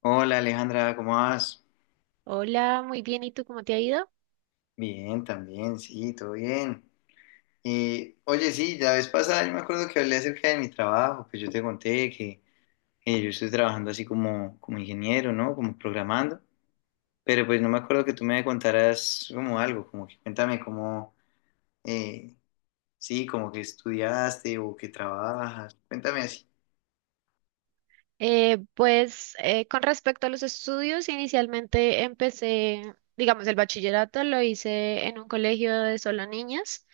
Hola Alejandra, ¿cómo vas? Hola, muy bien. ¿Y tú cómo te ha ido? Bien, también, sí, todo bien. Oye, sí, la vez pasada yo me acuerdo que hablé acerca de mi trabajo, que yo te conté que yo estoy trabajando así como ingeniero, ¿no? Como programando, pero pues no me acuerdo que tú me contaras como algo, como que cuéntame cómo, eh, sí, como que estudiaste o que trabajas, cuéntame así. Con respecto a los estudios, inicialmente empecé, digamos, el bachillerato lo hice en un colegio de solo niñas.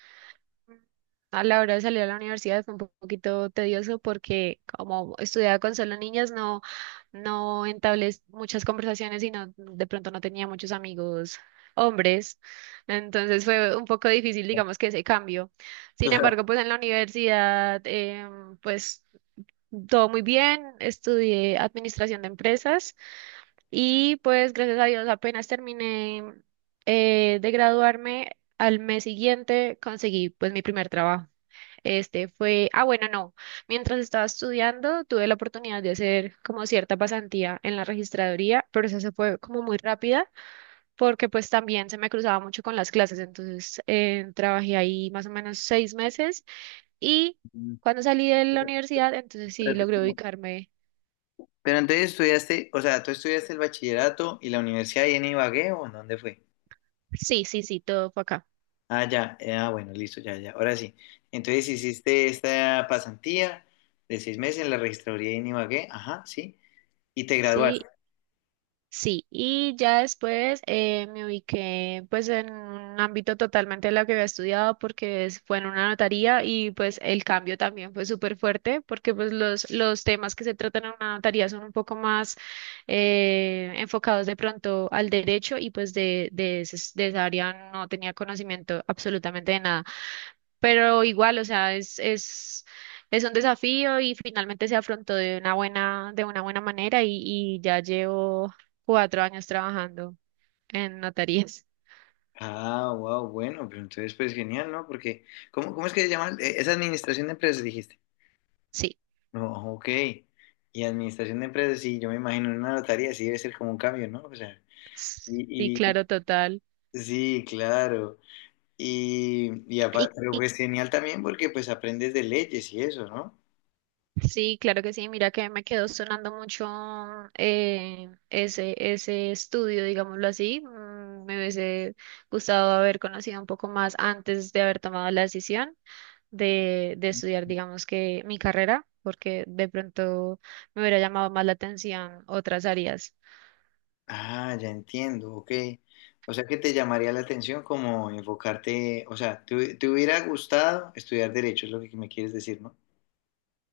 A la hora de salir a la universidad fue un poquito tedioso porque como estudiaba con solo niñas, no, no entablé muchas conversaciones y no, de pronto no tenía muchos amigos hombres. Entonces fue un poco difícil, digamos, que ese cambio. Sin embargo, pues en la universidad, pues todo muy bien, estudié administración de empresas y pues gracias a Dios apenas terminé de graduarme, al mes siguiente conseguí pues mi primer trabajo. Este fue, ah, bueno, no, mientras estaba estudiando tuve la oportunidad de hacer como cierta pasantía en la registraduría, pero eso se fue como muy rápida porque pues también se me cruzaba mucho con las clases, entonces trabajé ahí más o menos 6 meses y... Cuando salí de la Claro. Pero universidad, entonces sí espérate, logré ubicarme. pero entonces estudiaste, o sea, ¿tú estudiaste el bachillerato y la universidad ahí en Ibagué o en dónde fue? Sí, sí, sí, todo fue acá. Ah, ya, ah, bueno, listo, ya, ya, ahora sí. Entonces hiciste esta pasantía de 6 meses en la registraduría de Inbagué, ajá, sí, y te graduaste. Sí, sí. Y ya después, me ubiqué pues en un ámbito totalmente de lo que había estudiado porque fue en una notaría y pues el cambio también fue súper fuerte porque pues los temas que se tratan en una notaría son un poco más enfocados de pronto al derecho y pues de esa área no tenía conocimiento absolutamente de nada. Pero igual, o sea, es un desafío y finalmente se afrontó de una buena manera y ya llevo 4 años trabajando en notarías. Ah, wow, bueno, pero entonces pues genial, ¿no? Porque, ¿cómo es que se llama? Es administración de empresas, dijiste. Sí, No, ok. Y administración de empresas, sí, yo me imagino en una notaría, sí debe ser como un cambio, ¿no? O sea, sí, y, y- claro, total. sí, claro. Y aparte, pero Y pues genial también porque pues aprendes de leyes y eso, ¿no? sí, claro que sí? Mira que me quedó sonando mucho ese estudio, digámoslo así. Me hubiese gustado haber conocido un poco más antes de haber tomado la decisión de estudiar, digamos que mi carrera, porque de pronto me hubiera llamado más la atención otras áreas. Ah, ya entiendo, ok. O sea que te llamaría la atención como enfocarte, o sea, te hubiera gustado estudiar derecho, es lo que me quieres decir, ¿no?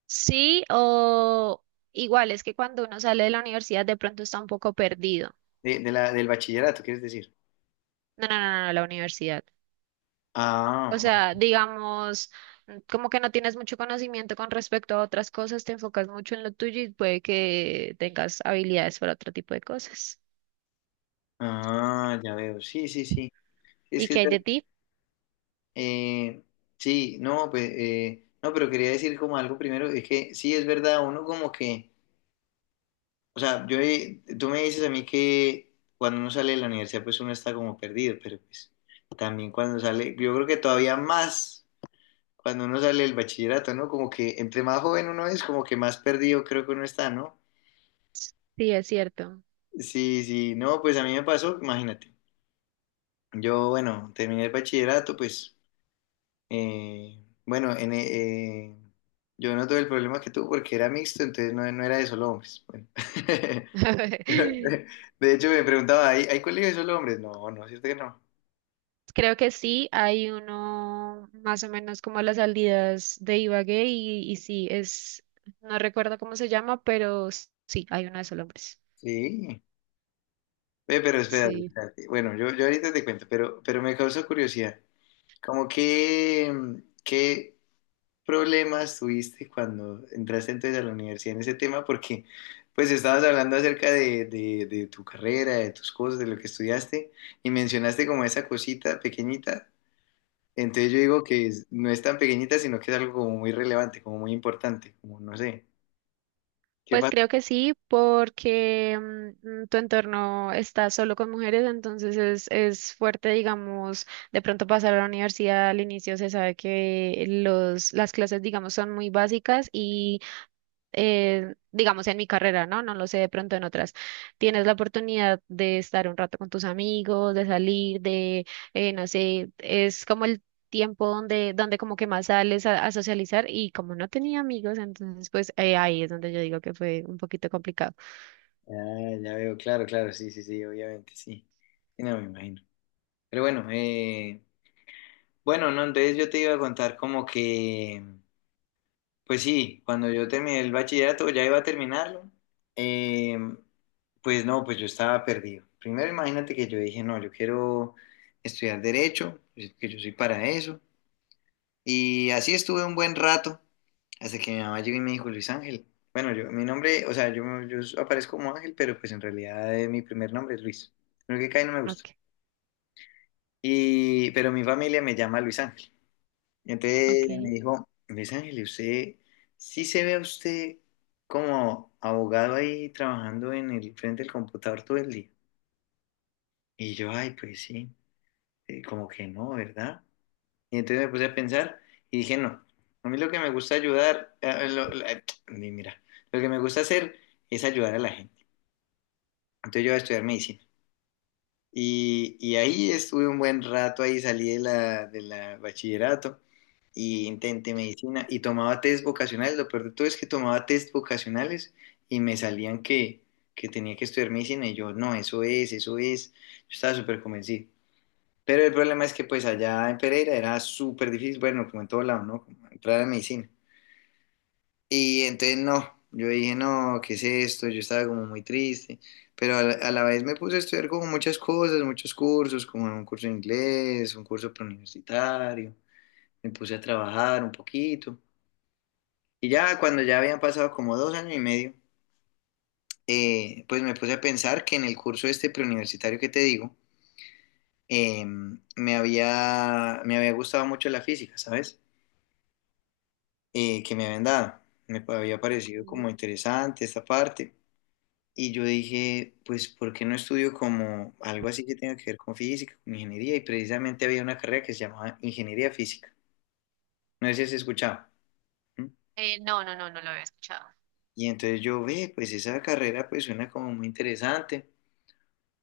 Sí, o igual es que cuando uno sale de la universidad de pronto está un poco perdido. Del bachillerato, quieres decir. No, no, no, no, la universidad. O Ah, sea, digamos, como que no tienes mucho conocimiento con respecto a otras cosas, te enfocas mucho en lo tuyo y puede que tengas habilidades para otro tipo de cosas. ah, ya veo, sí, sí, sí. Es ¿Y que, qué es hay ver- de ti? eh, sí, no, pues, no, pero quería decir como algo primero, es que sí, es verdad, uno como que, o sea, tú me dices a mí que cuando uno sale de la universidad, pues uno está como perdido, pero pues también cuando sale, yo creo que todavía más. Cuando uno sale del bachillerato, ¿no? Como que entre más joven uno es, como que más perdido creo que uno está, ¿no? Sí, es cierto. Sí, sí, no, pues a mí me pasó, imagínate. Yo, bueno, terminé el bachillerato, pues, eh, bueno, en, eh, yo no tuve el problema que tú porque era mixto, entonces no era de solo hombres. Bueno. De hecho, me preguntaba, ¿hay colegio de solo hombres? No, no, cierto que no. Creo que sí, hay uno más o menos como a las salidas de Ibagué y sí, es, no recuerdo cómo se llama, pero sí, hay uno de esos hombres. Sí, ve, pero espérate, espérate. Bueno, yo ahorita te cuento, pero, me causó curiosidad. Como que, ¿que problemas tuviste cuando entraste entonces a la universidad en ese tema? Porque pues estabas hablando acerca de tu carrera, de tus cosas, de lo que estudiaste y mencionaste como esa cosita pequeñita. Entonces yo digo que no es tan pequeñita, sino que es algo como muy relevante, como muy importante, como no sé. ¿Qué Pues pasa? creo que sí, porque tu entorno está solo con mujeres, entonces es fuerte, digamos, de pronto pasar a la universidad al inicio se sabe que las clases, digamos, son muy básicas y digamos, en mi carrera, ¿no? No lo sé, de pronto en otras. Tienes la oportunidad de estar un rato con tus amigos, de salir, no sé, es como el tiempo donde, donde como que más sales a socializar y como no tenía amigos, entonces pues ahí es donde yo digo que fue un poquito complicado. Ah, ya veo, claro, claro, sí, sí, sí, obviamente, sí. Sí. No, me imagino. Pero bueno, bueno, no, entonces yo te iba a contar como que... Pues sí, cuando yo terminé el bachillerato, ya iba a terminarlo, eh, pues no, pues yo estaba perdido. Primero imagínate que yo dije, no, yo quiero estudiar derecho, pues, que yo soy para eso. Y así estuve un buen rato, hasta que mi mamá llegó y me dijo, Luis Ángel. Bueno, yo, mi nombre, o sea, yo aparezco como Ángel, pero pues en realidad mi primer nombre es Luis. Lo que cae no me gusta. Ok, Y, pero mi familia me llama Luis Ángel. Y entonces ella me ok. dijo, Luis Ángel, usted sí se ve a usted como abogado ahí trabajando en el frente del computador todo el día. Y yo, ay, pues sí, como que no, ¿verdad? Y entonces me puse a pensar y dije, no, a mí lo que me gusta ayudar, mira, lo que me gusta hacer es ayudar a la gente. Entonces yo voy a estudiar medicina. Y ahí estuve un buen rato, ahí salí de la, bachillerato y intenté medicina y tomaba test vocacionales. Lo peor de todo es que tomaba test vocacionales y me salían que tenía que estudiar medicina y yo, no, eso es, eso es. Yo estaba súper convencido. Pero el problema es que pues allá en Pereira era súper difícil, bueno, como en todo lado, ¿no? Como entrar a medicina. Y entonces no, yo dije, no, ¿qué es esto? Yo estaba como muy triste, pero a la vez me puse a estudiar como muchas cosas, muchos cursos, como un curso de inglés, un curso preuniversitario, me puse a trabajar un poquito. Y ya cuando ya habían pasado como 2 años y medio, pues me puse a pensar que en el curso este preuniversitario que te digo, eh, me había gustado mucho la física, ¿sabes? Que me habían dado. Me había parecido Mm. como interesante esta parte. Y yo dije, pues, ¿por qué no estudio como algo así que tenga que ver con física, con ingeniería? Y precisamente había una carrera que se llamaba ingeniería física. No sé si has escuchado. ¿Mm? No, no, no, no lo había escuchado. Y entonces yo, ve, pues esa carrera pues suena como muy interesante.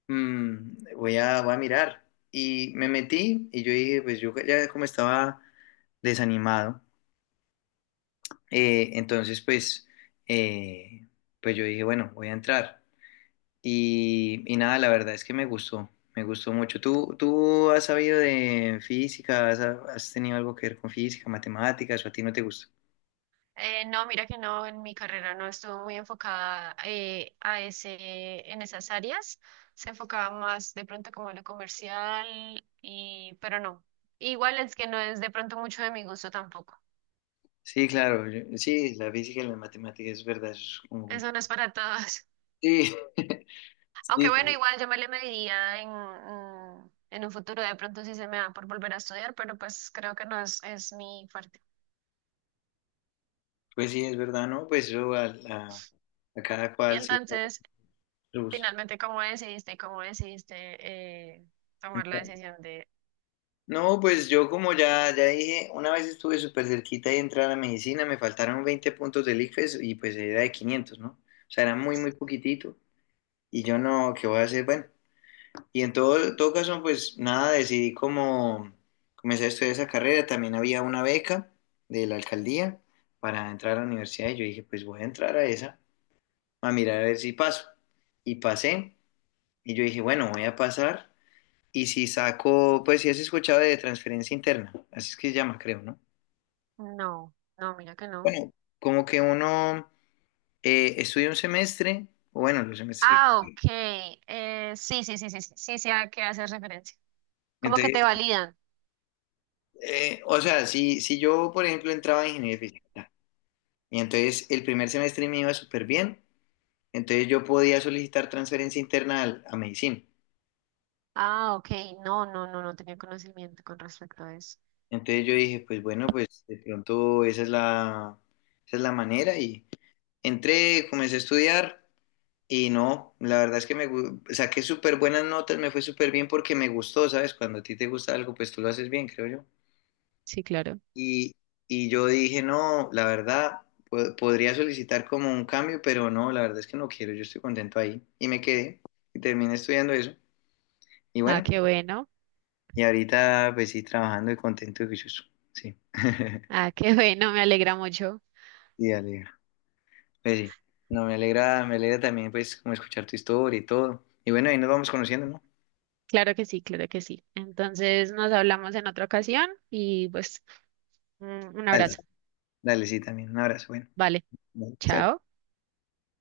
Voy a, mirar. Y me metí y yo dije, pues yo ya como estaba desanimado, entonces pues, eh, pues yo dije, bueno, voy a entrar. Y nada, la verdad es que me gustó mucho. ¿Tú has sabido de física? ¿Has tenido algo que ver con física, matemáticas o a ti no te gusta? No, mira que no, en mi carrera no estuvo muy enfocada en esas áreas. Se enfocaba más de pronto como a lo comercial, y, pero no. Igual es que no es de pronto mucho de mi gusto tampoco. Sí, claro, sí, la física y la matemática es verdad, eso es como compli- Eso no es para todos. Sí, Aunque bueno, sí, igual yo me le mediría en, en un futuro, de pronto sí se me da por volver a estudiar, pero pues creo que no es, es mi fuerte. pues sí, es verdad, ¿no? Pues eso a cada Y cual sí entonces, le gusta. finalmente, ¿cómo decidiste? ¿Cómo decidiste eh, tomar la decisión de No, pues yo como ya dije, una vez estuve súper cerquita de entrar a medicina, me faltaron 20 puntos del ICFES y pues era de 500, ¿no? O sea, era muy, muy poquitito. Y yo no, ¿qué voy a hacer? Bueno, y en todo caso, pues nada, decidí como comenzar a estudiar esa carrera. También había una beca de la alcaldía para entrar a la universidad y yo dije, pues voy a entrar a esa, a mirar a ver si paso. Y pasé y yo dije, bueno, voy a pasar. Y si saco, pues si has escuchado de transferencia interna, así es que se llama, creo, ¿no? no? No, mira que no. Bueno, como que uno estudia un semestre, o bueno, los semestres Ah, que... ok. Sí, sí, sí, sí, sí, sí, sí, a qué haces referencia. ¿Cómo que Entonces, te validan? O sea, si yo, por ejemplo, entraba en ingeniería física y entonces el primer semestre me iba súper bien, entonces yo podía solicitar transferencia interna a medicina. Ah, ok. No, no, no, no tenía conocimiento con respecto a eso. Entonces yo dije, pues bueno, pues de pronto esa es la, manera y entré, comencé a estudiar y no, la verdad es que saqué súper buenas notas, me fue súper bien porque me gustó, ¿sabes? Cuando a ti te gusta algo, pues tú lo haces bien, creo yo. Sí, claro. Y, y yo dije, no, la verdad, podría solicitar como un cambio, pero no, la verdad es que no quiero, yo estoy contento ahí. Y me quedé y terminé estudiando eso. Y Ah, bueno, qué bueno. y ahorita pues sí, trabajando y contento y juicioso. Sí. Ah, qué bueno, me alegra mucho. Sí, alegra. Pues sí. No, me alegra también pues como escuchar tu historia y todo. Y bueno, ahí nos vamos conociendo, ¿no? Claro que sí, claro que sí. Entonces nos hablamos en otra ocasión y pues un un abrazo. Dale, sí, también. Un abrazo, bueno. Vale, Dale, chao. chao.